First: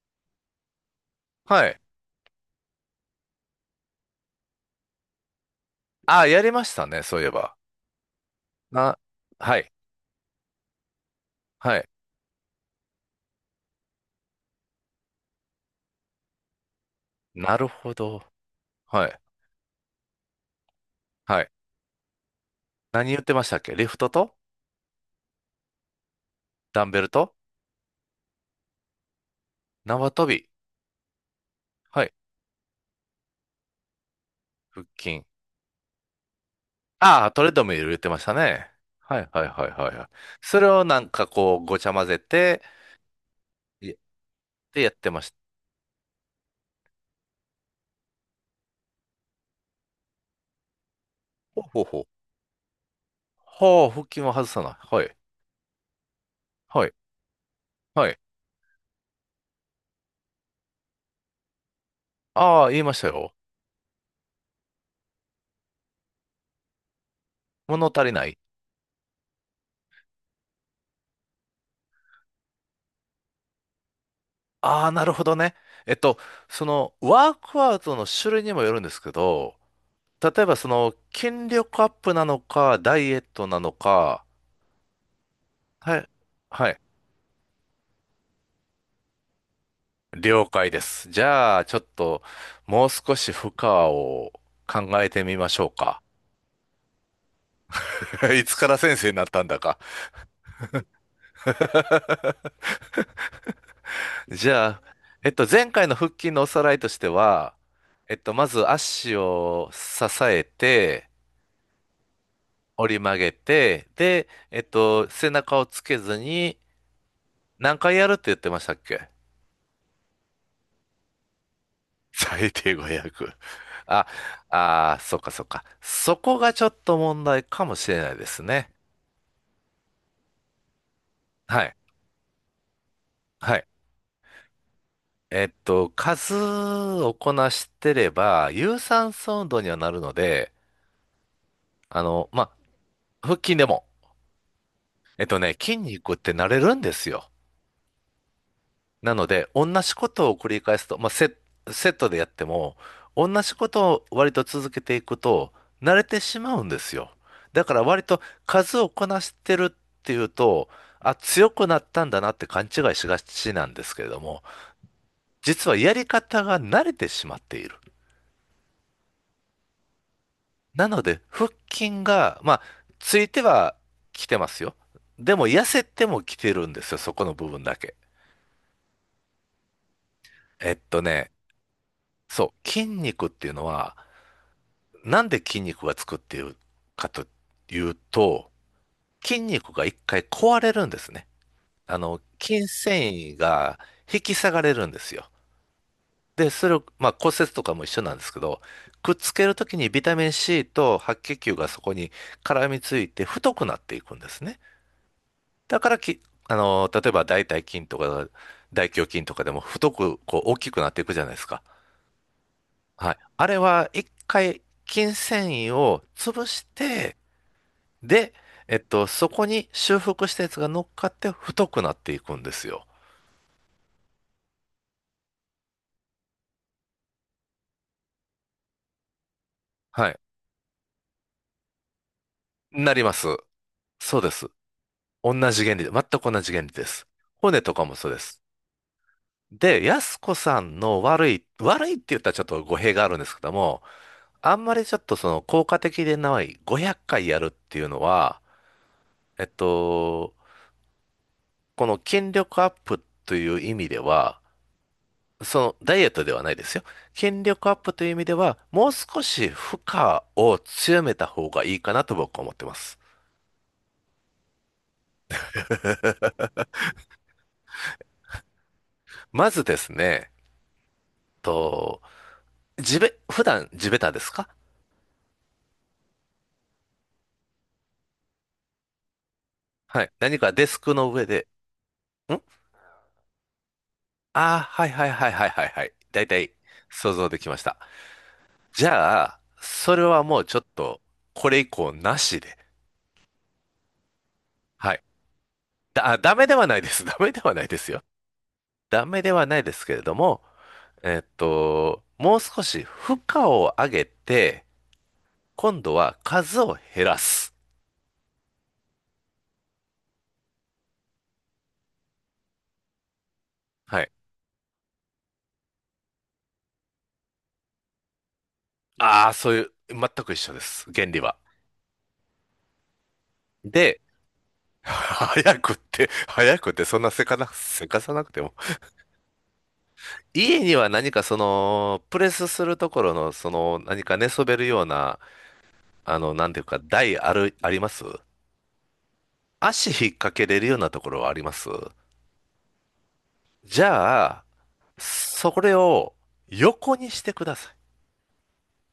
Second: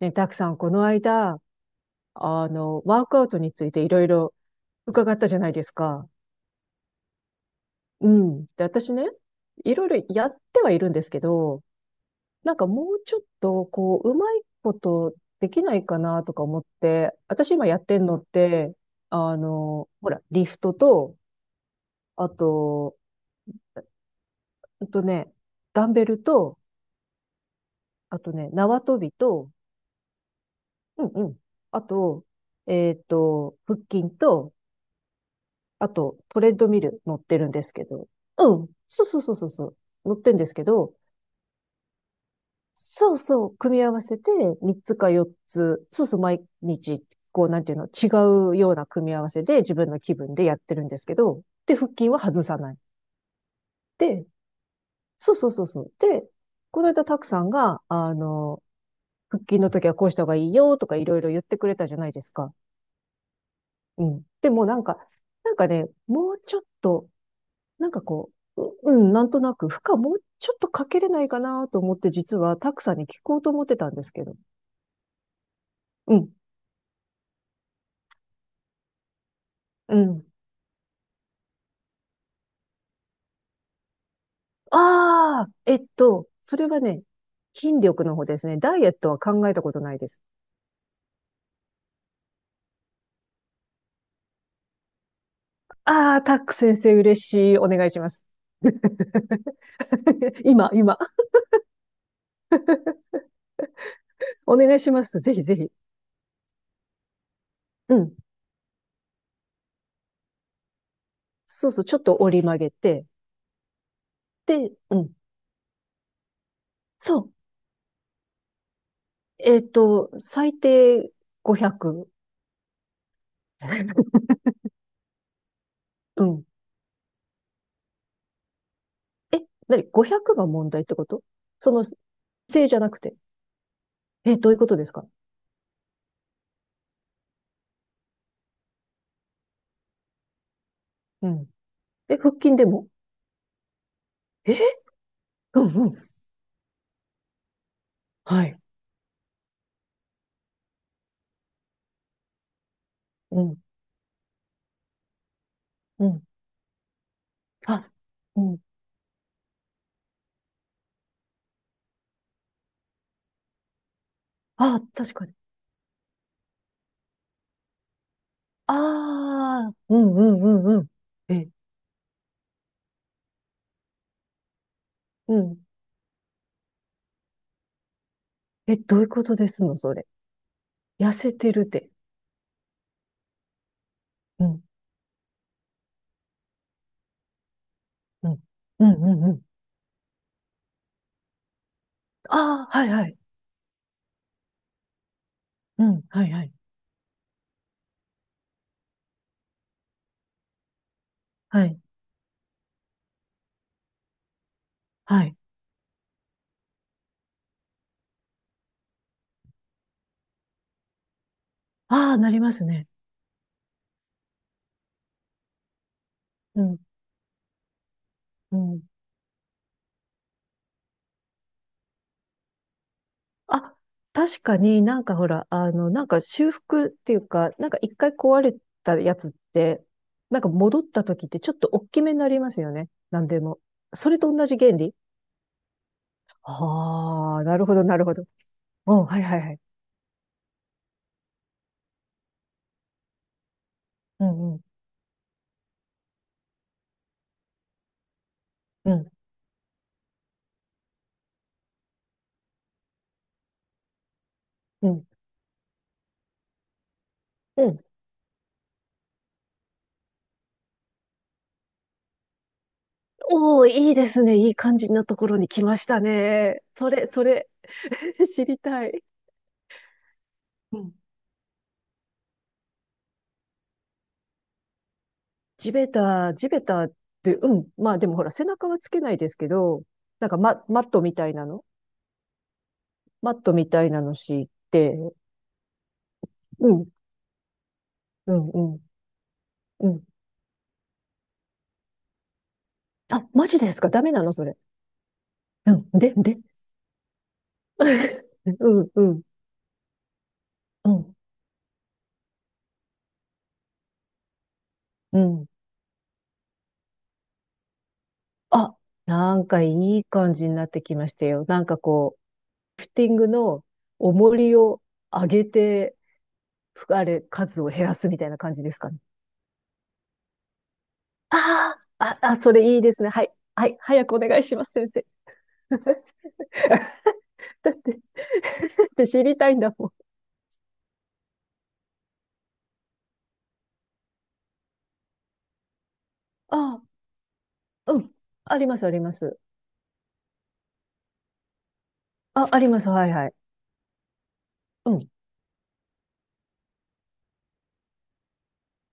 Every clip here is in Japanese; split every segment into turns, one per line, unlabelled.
ね、たくさんこの間、
はい。
ワークアウトについていろいろ伺ったじゃないですか。
あ、やりましたね、そういえば。
うん。で、私
な、
ね、
はい。
いろいろやってはいるんですけど、
はい。
なんかもうちょっと、こう、うまいことできないかなとか思って、私
なる
今やっ
ほ
てんの
ど。
って、
はい。
ほら、リフトと、
はい。
あと、
何言ってましたっけ、リフトと
ほんとね、ダンベルと、
ダンベルと
あとね、縄跳びと、
縄跳び。
うんうん。あ
はい。
と、腹筋と、
腹筋。
あと、トレッドミル乗っ
ああ、
て
トレ
るん
ッ
で
ド
す
ミ
け
ル言っ
ど、
てました
うん、
ね。
そうそ
は
う
い
そう
は
そ
い
うそ
はい
う、
はいはい。
乗ってんです
そ
け
れを
ど、
なんかこう、ごちゃ混ぜて、
そうそう、組み合
い、
わせて3
でやっ
つ
て
か
ま
4
した。
つ、そうそう、毎日、こう、なんていうの、違うような組み合わせで自分の気分でやってるんですけど、
ほう
で、
ほう
腹
ほう。
筋は外さない。
ほう、腹筋
で、
は外さない。はい。
そうそうそうそう。で、こ
は
の
い。
間、たくさんが、
はい。
腹筋の時はこうした方がいいよとかいろいろ言ってくれたじゃないですか。
ああ、言いましたよ。
うん。でもなんか、なんかね、もうちょっと
物
なんか
足りな
こ
い。
う、なんとなく、負荷もうちょっとかけれないかなと思って、実はックさんに聞こうと思ってたんですけど。
ああ、なるほどね。えっ
う
と、
ん、
その、ワークアウトの種類にもよるんですけど、
うん。
例えばその筋力アップなのか、ダイエットなのか、
ああ、
はい、
それ
はい、
はね、筋力の方ですね。ダイエットは考えたことないです。
了解です。じゃあ、ちょっともう少し負荷を考えてみましょうか。
ああ、タック先生嬉しい。お願いします。
いつから先生になったんだか。
今、今。
じ
お
ゃ
願い
あ、
します。ぜひぜ
前
ひ。
回の腹筋のおさらいとしては、
うん。
まず足を支えて、
そうそう、ちょっと折り曲げ
折り
て。
曲げて、で、
で、うん。
背中をつけずに
そう。
何回やるって言ってましたっけ？
最低500。
最低5 0、あああ、そっかそっか。そ
う
こ
ん。
がちょっと問題かもしれないですね。
え、なに、500が問題ってこと？
は
そ
い。
の、姿勢じゃなくて。
はい。
え、どういうことですか？
数をこなしてれば、有酸素運動にはなるので、
うん。
あ
え、
の、
腹
ま
筋でも？
腹筋でも、
え
えっとね、
う
筋
んうん。
肉って慣れるんですよ。
はい。
なので、同じことを繰り返すと、セットでやっても、同
う
じ
ん。
ことを割と続けていくと、慣れ
う
て
ん。
しまうんですよ。だから
あ、
割と
うん。
数をこなしてるっていうと、あ、強くなったんだなって勘違いしがちなんですけれども、
あ、確かに。
実はやり方が慣れてしまっている。
ああ、うんうんうんうん。
なので、
え、
腹筋が、まあ、ついてはきてますよ。
う
でも、痩
ん。
せてもきてるんですよ、そこの部分だけ。
え、どういうことですの、それ。
えっと
痩
ね、
せてるで。
そう、筋肉っていうのは、
うん、
なんで筋肉がつくっていうかという
うん。
と、
うんうんう
筋
ん。
肉が一回壊れるんですね。あの、筋
ああ、はいは
繊
い。
維が引き下がれるんですよ。
うん、はいは
で、
い。
それを、まあ骨折とかも一緒なんですけど、くっつけるときにビタミン C と白血球
は
がそ
い、
こに絡みついて太くなっていくんですね。
はい。
だからき、あの、例えば大腿筋とか大胸筋とかでも太くこう大きくなっていくじゃないですか。
ああ、なりますね。
はい。あれは一回筋繊維を潰
う
し
ん、
て、で、
うん。
そこに修復したやつが乗っかって太くなっていくんですよ。
あ、確かになんかほら、なんか修復っていうか、なんか一回壊れたやつって、
はい。
なんか戻った時ってちょっと大きめになりますよね。
なりま
な
す。
んでも。そ
そ
れ
うで
と
す。
同じ原理？
同じ原理で、全く同じ原理です。
ああ、な
骨
る
と
ほ
か
ど、
も
なる
そう
ほ
で
ど。
す。
うん、はいはいはい。
で、安子さんの悪いって言ったらちょっと語弊があるんですけども、
うん、う
あ
ん、
んまりちょっとその効果的でない500回やるっていうのは、
うん、
えっと、この筋力アップという意味では、
うん。
そのダイエットではないですよ。筋
う
力アッ
ん。
プという意味では、もう少し負荷を強めた方がいいかなと僕は思ってます。
おお、いいですね。いい感じなところに来ましたね。それ、それ、知りたい。
まずですね、
うん。
と、地べ、普段地べたですか？
地べた、地べたって、うん。まあでもほら、背中はつけないですけど、
はい。
なんか
何か
マ、
デス
マッ
ク
ト
の
み
上
たい
で、
なの
ん、
マットみたいなの敷い
ああー、はい
て、
はいはいはいはいはい。だいたい
うん、
想像できました。
うん、うん、
じゃあ、
う
それ
ん。
はもうちょっと、これ以降なしで。
あ、マジですか？ダメなのそれ。
はい。
うん、で、
ダ
で、
メではないです。ダメではないですよ。
うん、
ダ
う
メ
ん、
ではないですけれども、
うん、
もう少し負荷を上げて、
うん。
今度は数を減らす。
あ、なんかいい感じになってきましたよ。なんかこう、リフティングの
はい。
重りを上げて、ふあれ、数を減らすみたいな感じですかね。
ああ、そういう、全く一緒です、原理は。
ああ、あ、あ、それいいですね。はい。はい。
で、
早くお願いします、先生。
早くって、早くって、そんなせかな、
だっ
せ
て、だ
かさなくても。
って知りたいんだもん。
家には何かその、プレスするところの、その、何か寝そべるような、あの、なんていうか、
あ
台ある、ありま
あ、う
す？
ん。あります、あります。
足引っ掛けれるようなところはあります？
あ、あります。はい、はい。
じゃあ、
うん。
それを横にしてください。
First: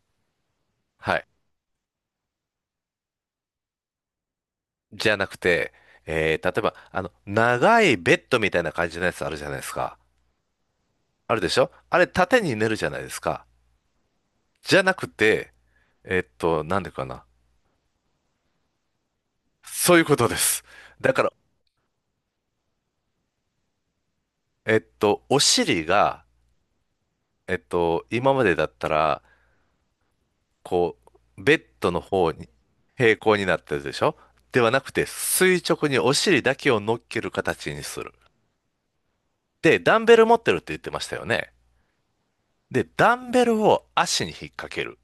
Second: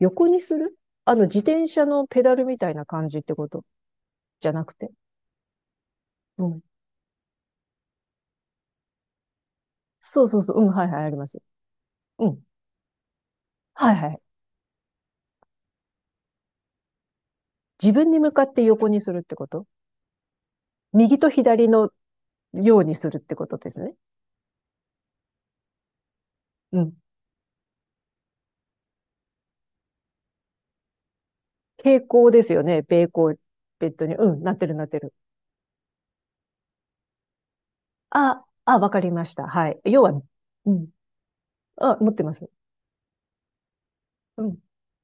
横にする？
はい。
自転車のペダルみたいな感じってこと？じゃなくて。
じゃなくて、えー、
う
例え
ん。
ば、あの、長いベッドみたいな感じのやつあるじゃないですか。
そうそうそう。うん、はいはい、ありま
あ
す。
るでしょあれ、
う
縦
ん。
に寝るじゃないですか。
はいはい。
じゃなくて、えっと、なんでかな。
自分に向かって横にするってこと？
そういうことです。だ
右
か
と
ら、
左のようにするってことですね。
お尻が、
うん。
今までだったら、こう、ベッドの
平行
方
で
に
すよね。平
平
行、
行になってる
ベ
で
ッ
し
ドに。
ょ？
うん、なっ
で
て
は
る
な
なっ
く
て
て、
る。
垂直にお尻だけを乗っける形にする。
あ、あ、わかりました。は
で、
い。
ダ
要
ン
は、
ベル持ってるっ
う
て言っ
ん。
てましたよね。
あ、持ってます。
で、ダンベルを足に引っ
うん。
掛ける。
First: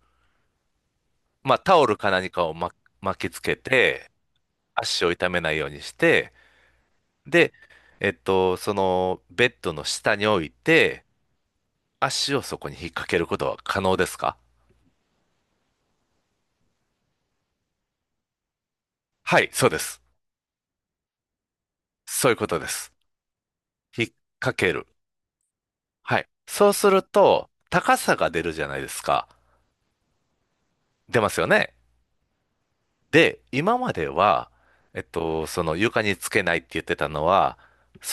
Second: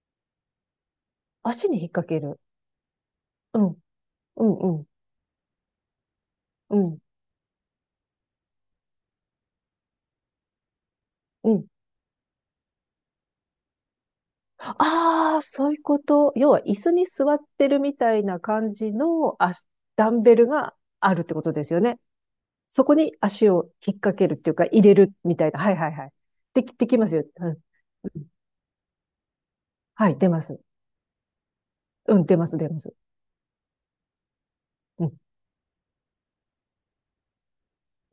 まあ、
足
タ
に
オ
引っ
ル
掛
か
け
何
る。
かをま巻きつけ
うん。
て、
うん、うん。
足を痛めないようにして、
うん。
で、そのベッドの下に置いて、
うん。
足をそこに引っ掛けることは可能ですか？
ああ、そういうこと。要は椅子に座ってるみたいな感じの
はい、そうです。
ダンベルがあるってことですよね。
そういうことで
そ
す。
こに足を引っ
引っ
掛けるってい
掛
うか
け
入
る。
れるみたいな。はいはいはい。
はい。そう
で
す
き
る
ますよ。う
と、
ん。
高
う
さ
ん、
が出るじゃないですか。
はい、出ます。
出ますよね。
うん、出ます、出ます。
で、今までは、
うん。
その床につけないって言ってたのは、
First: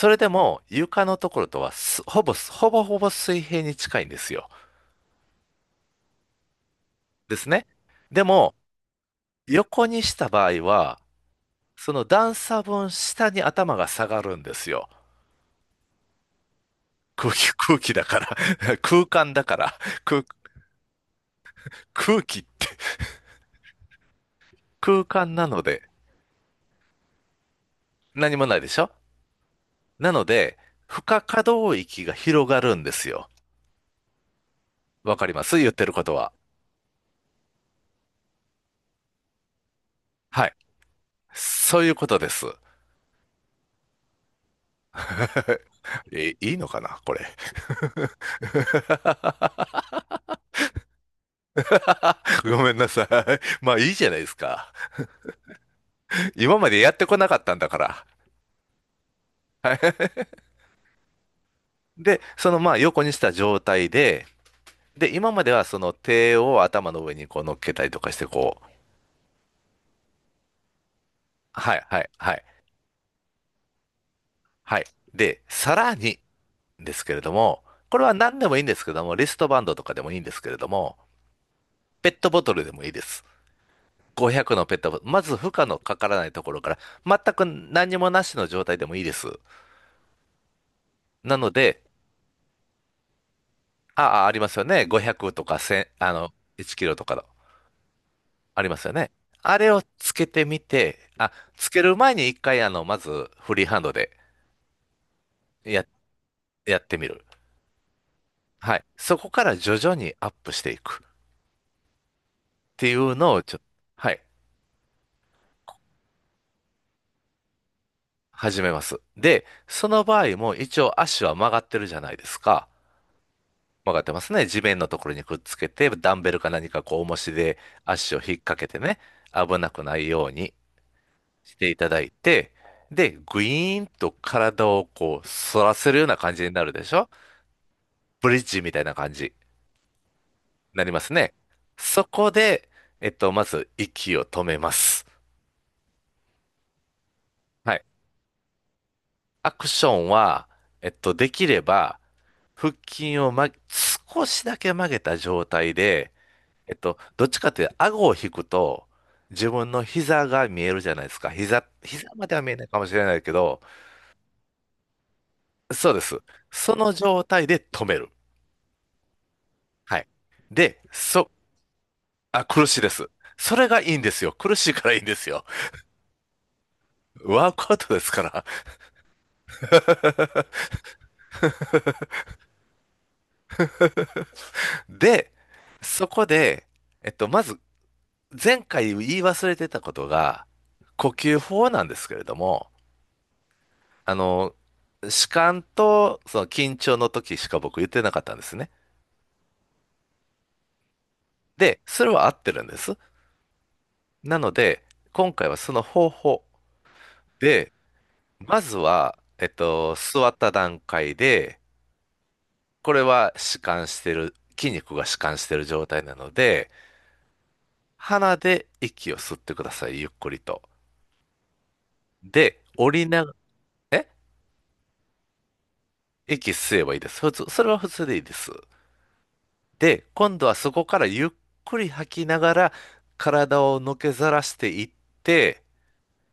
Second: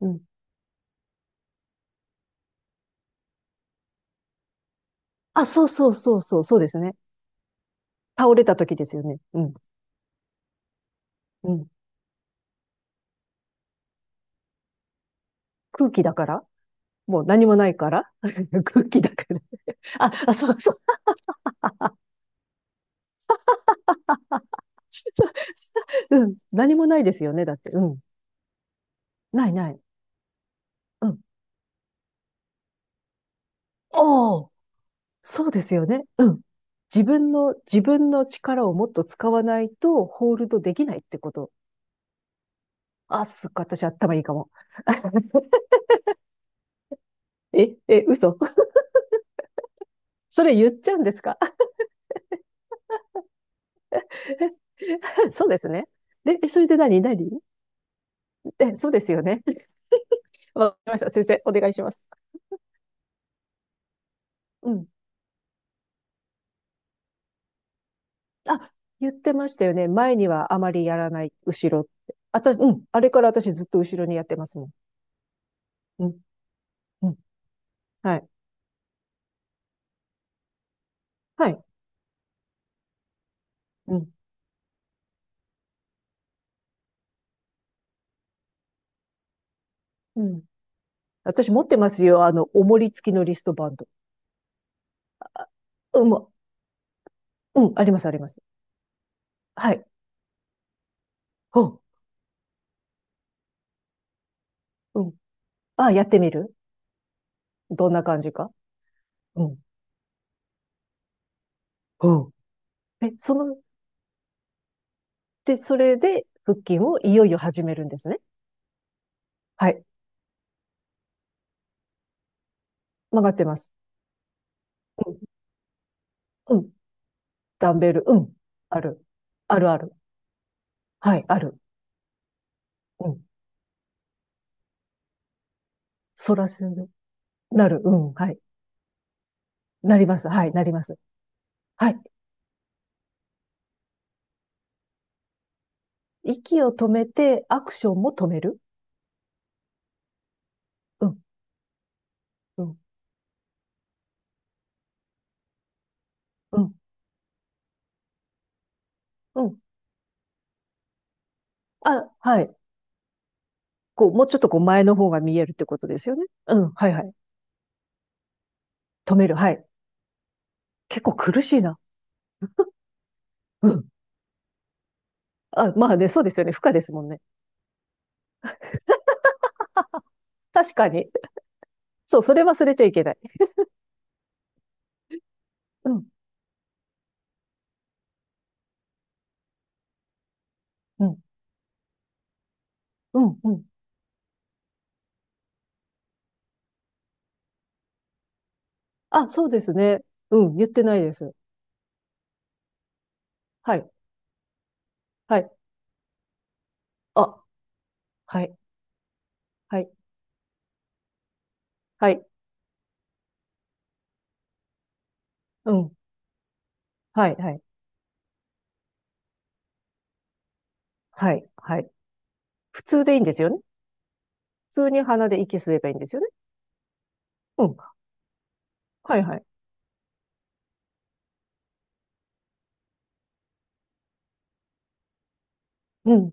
う
れ
ん。
でも床のところとはすほぼ、ほぼほぼ水平に近いんですよ。
あ、そうそうそうそう、そうですね。
ですね。で
倒れ
も、
た時ですよね。うん。
横にした場合は、
うん。
その段差分下に頭が下がるんですよ。
空気だからもう何もない
空
か
気だ
ら、
から
空気
空
だか
間
ら、
だから、
あ、
空、
あ、そうそう。
空気、空間なので、
うん。何もないですよね。だって。うん。
何もないでしょ？
ないない。
なので、負
う
荷
ん、
可動域が広がるんですよ。
おお、
わかりま
そう
す、
で
言っ
すよ
てる
ね。
こと
う
は。
ん。自分の力をもっと使わないと、ホー
は
ル
い。
ドできないってこと。
そういうことです。
あ、すっごい、私頭いいかも。
え、いいのかなこれ。
え、え、嘘。それ言っちゃうんですか？
ごめんなさい。まあいいじゃないです か。
そうですね。で、
今
それ
ま
で
でやっ
何
てこなか
何
ったんだから。
え、そうですよね。
はい。
わかりました。先生、お願いします。
で、そのまあ横にした状態で、
うん。
で、今まではその手を頭の上にこう乗っけたりとかして、こう、
あ、言ってましたよね。前にはあまりやらない、後
は
ろっ
い、はい、
て。
はい、
うん。あれから私ずっと後ろにやってますもん。
はい。で、さら
う
に
ん。
です
う
け
ん。
れども、これは
はい。
何でもいいんですけども、リストバンドとかでもいいんですけれども、
はい。
ペットボトルでもいいです。
うん。
500のペットボトル、まず負荷のかからないところから、全く何にもなしの状態でもいいです。
うん。
なの
私持って
で、
ますよ。おもり付きのリストバンド。
ああ、ありますよね。500と
あ、
か1、
うん、
あの、
も
1キロとかの、
う、うん、あります、あります。
ありますよね。あれ
は
を
い。
つけてみて、あ、
う
つ
ん、
ける前に一回、あの、まずフリーハンドで、
うん。
やっ
あ、やってみる？
やってみる。
どんな感じか。
はい。そこ
う
から
ん、
徐々にアップしていくっ
うん。
てい
え、
うの
そ
をち
の、
ょ、はい、
で、それで腹筋をいよいよ始めるんですね。
始めます。で、
はい。
その場合も一応足は曲がってるじゃないですか。
曲がってます。
曲がってますね。地面のところ
う
にくっつけて、ダンベルか
ん、うん。
何かこう重しで
ダンベル、
足
う
を
ん。
引っ掛けて
あ
ね、
る。
危
ある
な
あ
く
る。
ないように
はい、あ
し
る。
ていただいて、
う
で、
ん。
グイーンと体をこう反らせるような感
反
じ
ら
にな
せ
るで
る。
しょ？
なる。うん、
ブ
は
リ
い。
ッジみたいな感じに
なります。はい、なりま
なり
す。
ますね。
はい。
そこで、まず息を止めます。
息を止めて、アク
はい。
ションも止める。
アクションは、えっ
う
と、
ん、
できれば、
う
腹
ん、
筋を、ま、少しだけ曲げた状態で、
う
え
ん、
っと、どっちかというと、顎を引くと、
う
自
ん。
分の膝が見えるじゃないですか。膝
あ、
まで
は
は見え
い。
ないかもしれないけど、
こう、もうちょっとこう前の方が見えるってこと
そう
で
で
す
す。
よね。うん、
そ
は
の
いはい。
状態で止める。
止める、はい。
はい。で、
結構苦しいな。
あ、苦 しいです。それ
う
が
ん。
いいんですよ。苦しいからいいんですよ。
あ、まあね、そうですよね。負荷ですもんね。
ワークアウトですから。
確かに。そう、それ忘れちゃいけない。
で、
うん、
そこで、まず前回言い忘れてたことが、
う
呼
ん、
吸法なんですけれども、
うん、うん。
あの、弛緩とその緊張の時しか僕言ってなかったんですね。
あ、そうですね。うん、言ってないです。
で、それは合ってるんです。
はい、
なので、今
は
回
い。
はその方法
あ、
で、
はい、
まずは、
はい、
座った段階で、
はい、
これは弛緩してる、筋肉が弛緩してる
う
状
ん、
態なので、
はい、はい、
鼻で息を吸ってください、ゆっくりと。
はい、はい。
で、
普
降
通
り
でいいん
な
で
が
すよね？
ら、え
普通に鼻で息吸えばいいんですよね？
息吸えばいいです。普通、そ
う
れ
ん、
は普通でいいです。
はい、はい。
で、今度はそこからゆっくり吐きながら、体をのけざらしていって、
うん。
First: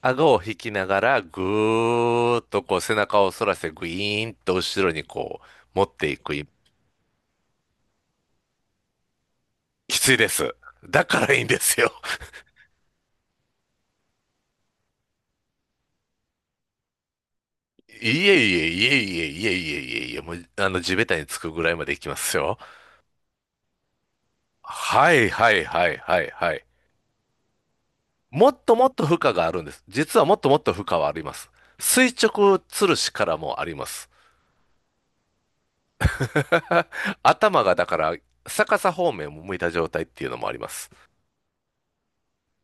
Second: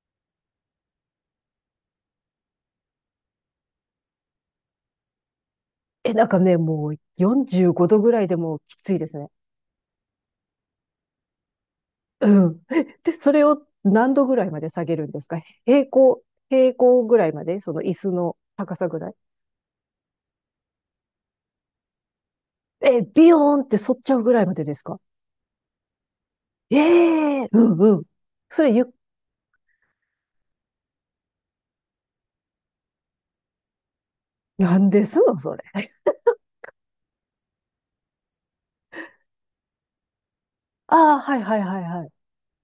顎を引きながら、ぐーっとこう背中を反らせて、グイーンと後ろにこう持って
え、
い
なん
く。
かね、もう45度ぐらいでもうきついですね。
きついです。だからいいんですよ。
うん。で、それを何度ぐらいまで下げるんですか？平行、平行ぐらいまで？その椅
い
子の
えいえ
高
い
さ
え
ぐらい？
いえいえいえいえいえ、もう、地べたにつくぐらいまでいきますよ。
え、ビヨーンって反っちゃうぐらいまでですか？
はいはいはいはいはい。
ええ、うんうん。
もっ
それ
と
ゆっ、
もっと負荷があるんです。実はもっともっと負荷はあります。垂直吊るしからもあります。
なんですのそれ。
頭がだから逆さ方面を向いた状態っていうのもあります。
ああ、はいはいはいは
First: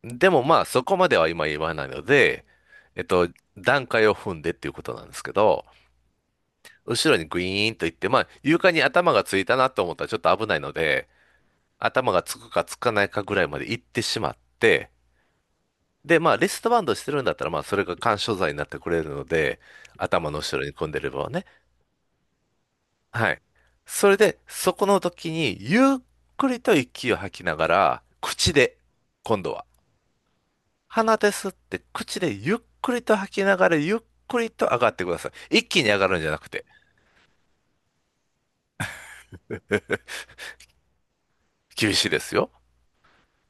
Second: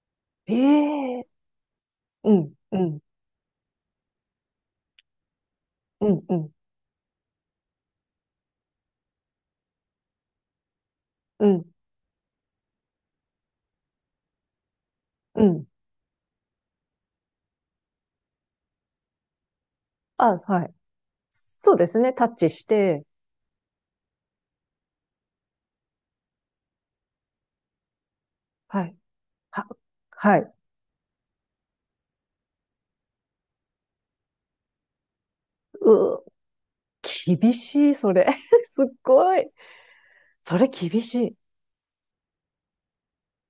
でも
い。
まあそこまで
え
は
え、
今言わないの
う
で、
ん、うん、
えっと、段階を踏んでっていうことなんですけど、
うん、うん、
後ろにグイーンと行って、まあ床に頭がついたなと思ったらちょっと危ないので、
うん、
頭がつくかつかないかぐらいまで行ってしまって、
うん。
で、まあリストバンドしてるんだったらまあそれが緩衝材になってくれるので、頭
あ、
の後ろ
は
に
い。
組んでればね。
そうですね。タッチして、
はい。それで、そこの時に、ゆっくりと息を吐きながら、口で、
はい。
今度は、
は、はい。
鼻で吸って、口でゆっくりと吐きながら、ゆっくりと上がってください。一気に上が
う
るんじゃなくて、
ー、厳しい、それ。すっごい。それ厳しい。
厳しいですよ。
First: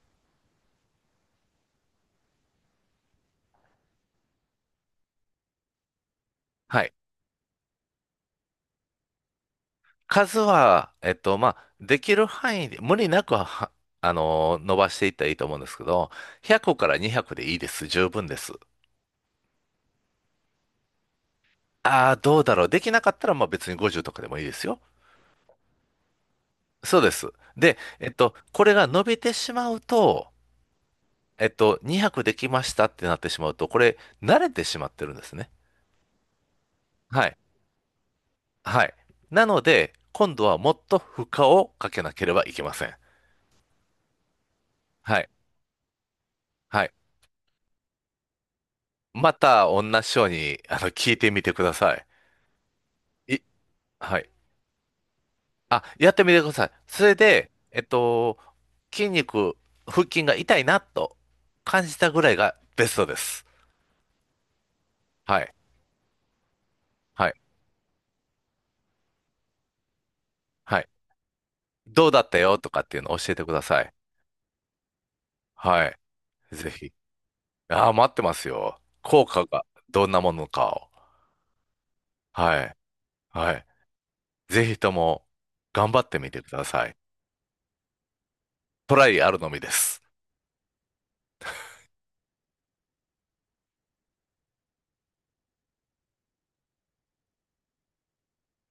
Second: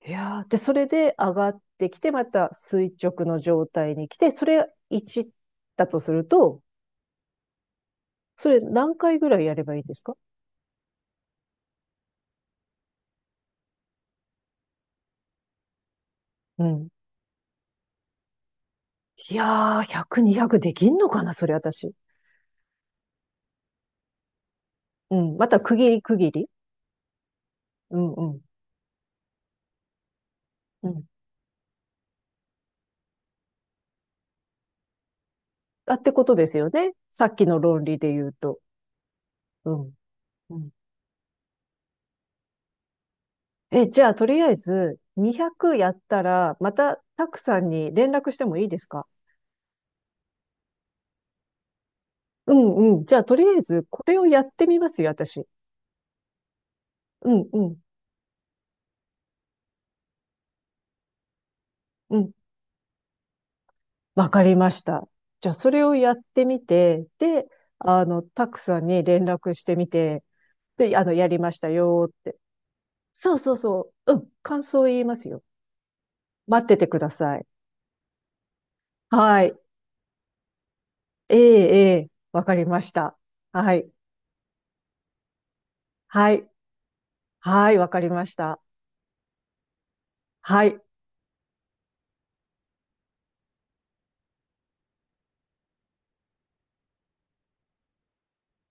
いやーで、それで上がってきて、また垂直の状態に来て、それ1だとすると、
はい。
それ何回ぐらいやればいいですか？
数は、まあ、できる範囲で、無理なくは、伸ばしていったらいいと思うんですけど、
う
100か
ん。
ら200でいいです。十分です。
いやー、100、200できんのかなそれ私。
ああ、どうだろう。できなかったら、まあ別に50とかでもいいですよ。
うん。また区切り区切り。
そうです。で、
うんうん。
これが伸びてしまうと、
うん。
200できましたってなってしまうと、これ、慣れてしまってるんですね。
あ、ってことですよね。さ
は
っ
い。
きの論理で言うと。
はい。なの
う
で、
ん。
今度
う
はも
ん。
っと負荷をかけなければいけません。
え、じゃあ、とりあえず、
はい。
200やったら、ま
はい。
た、たくさんに連絡してもいいですか？
また、同じように、聞いてみてください。
うんうん。じゃあ、と
い、
りあえず、これ
は
を
い。
やってみますよ、私。
あ、やってみてください。それ
うん
で、
うん。
筋肉、腹筋が痛いなと感じた
う
ぐら
ん。
いがベストです。
わかりました。
は
じゃ
い。
あ、それをやってみて、
はい。
で、タクさんに連絡してみて、
はい。
で、やりました
ど
よ
う
っ
だった
て。
よとかっていうのを教
そ
え
う
てく
そう
ださ
そ
い。
う。うん。感想言いますよ。
はい。
待っ
ぜ
てて
ひ。
ください。
ああ、待ってますよ。効
は
果
い。
がどんなものかを。
ええ、ええ。わか
は
り
い。
ました。
はい。
はい。
ぜひとも頑張ってみ
は
てく
い。
ださい。
はい。わかりました。
トライあるのみです。
はい。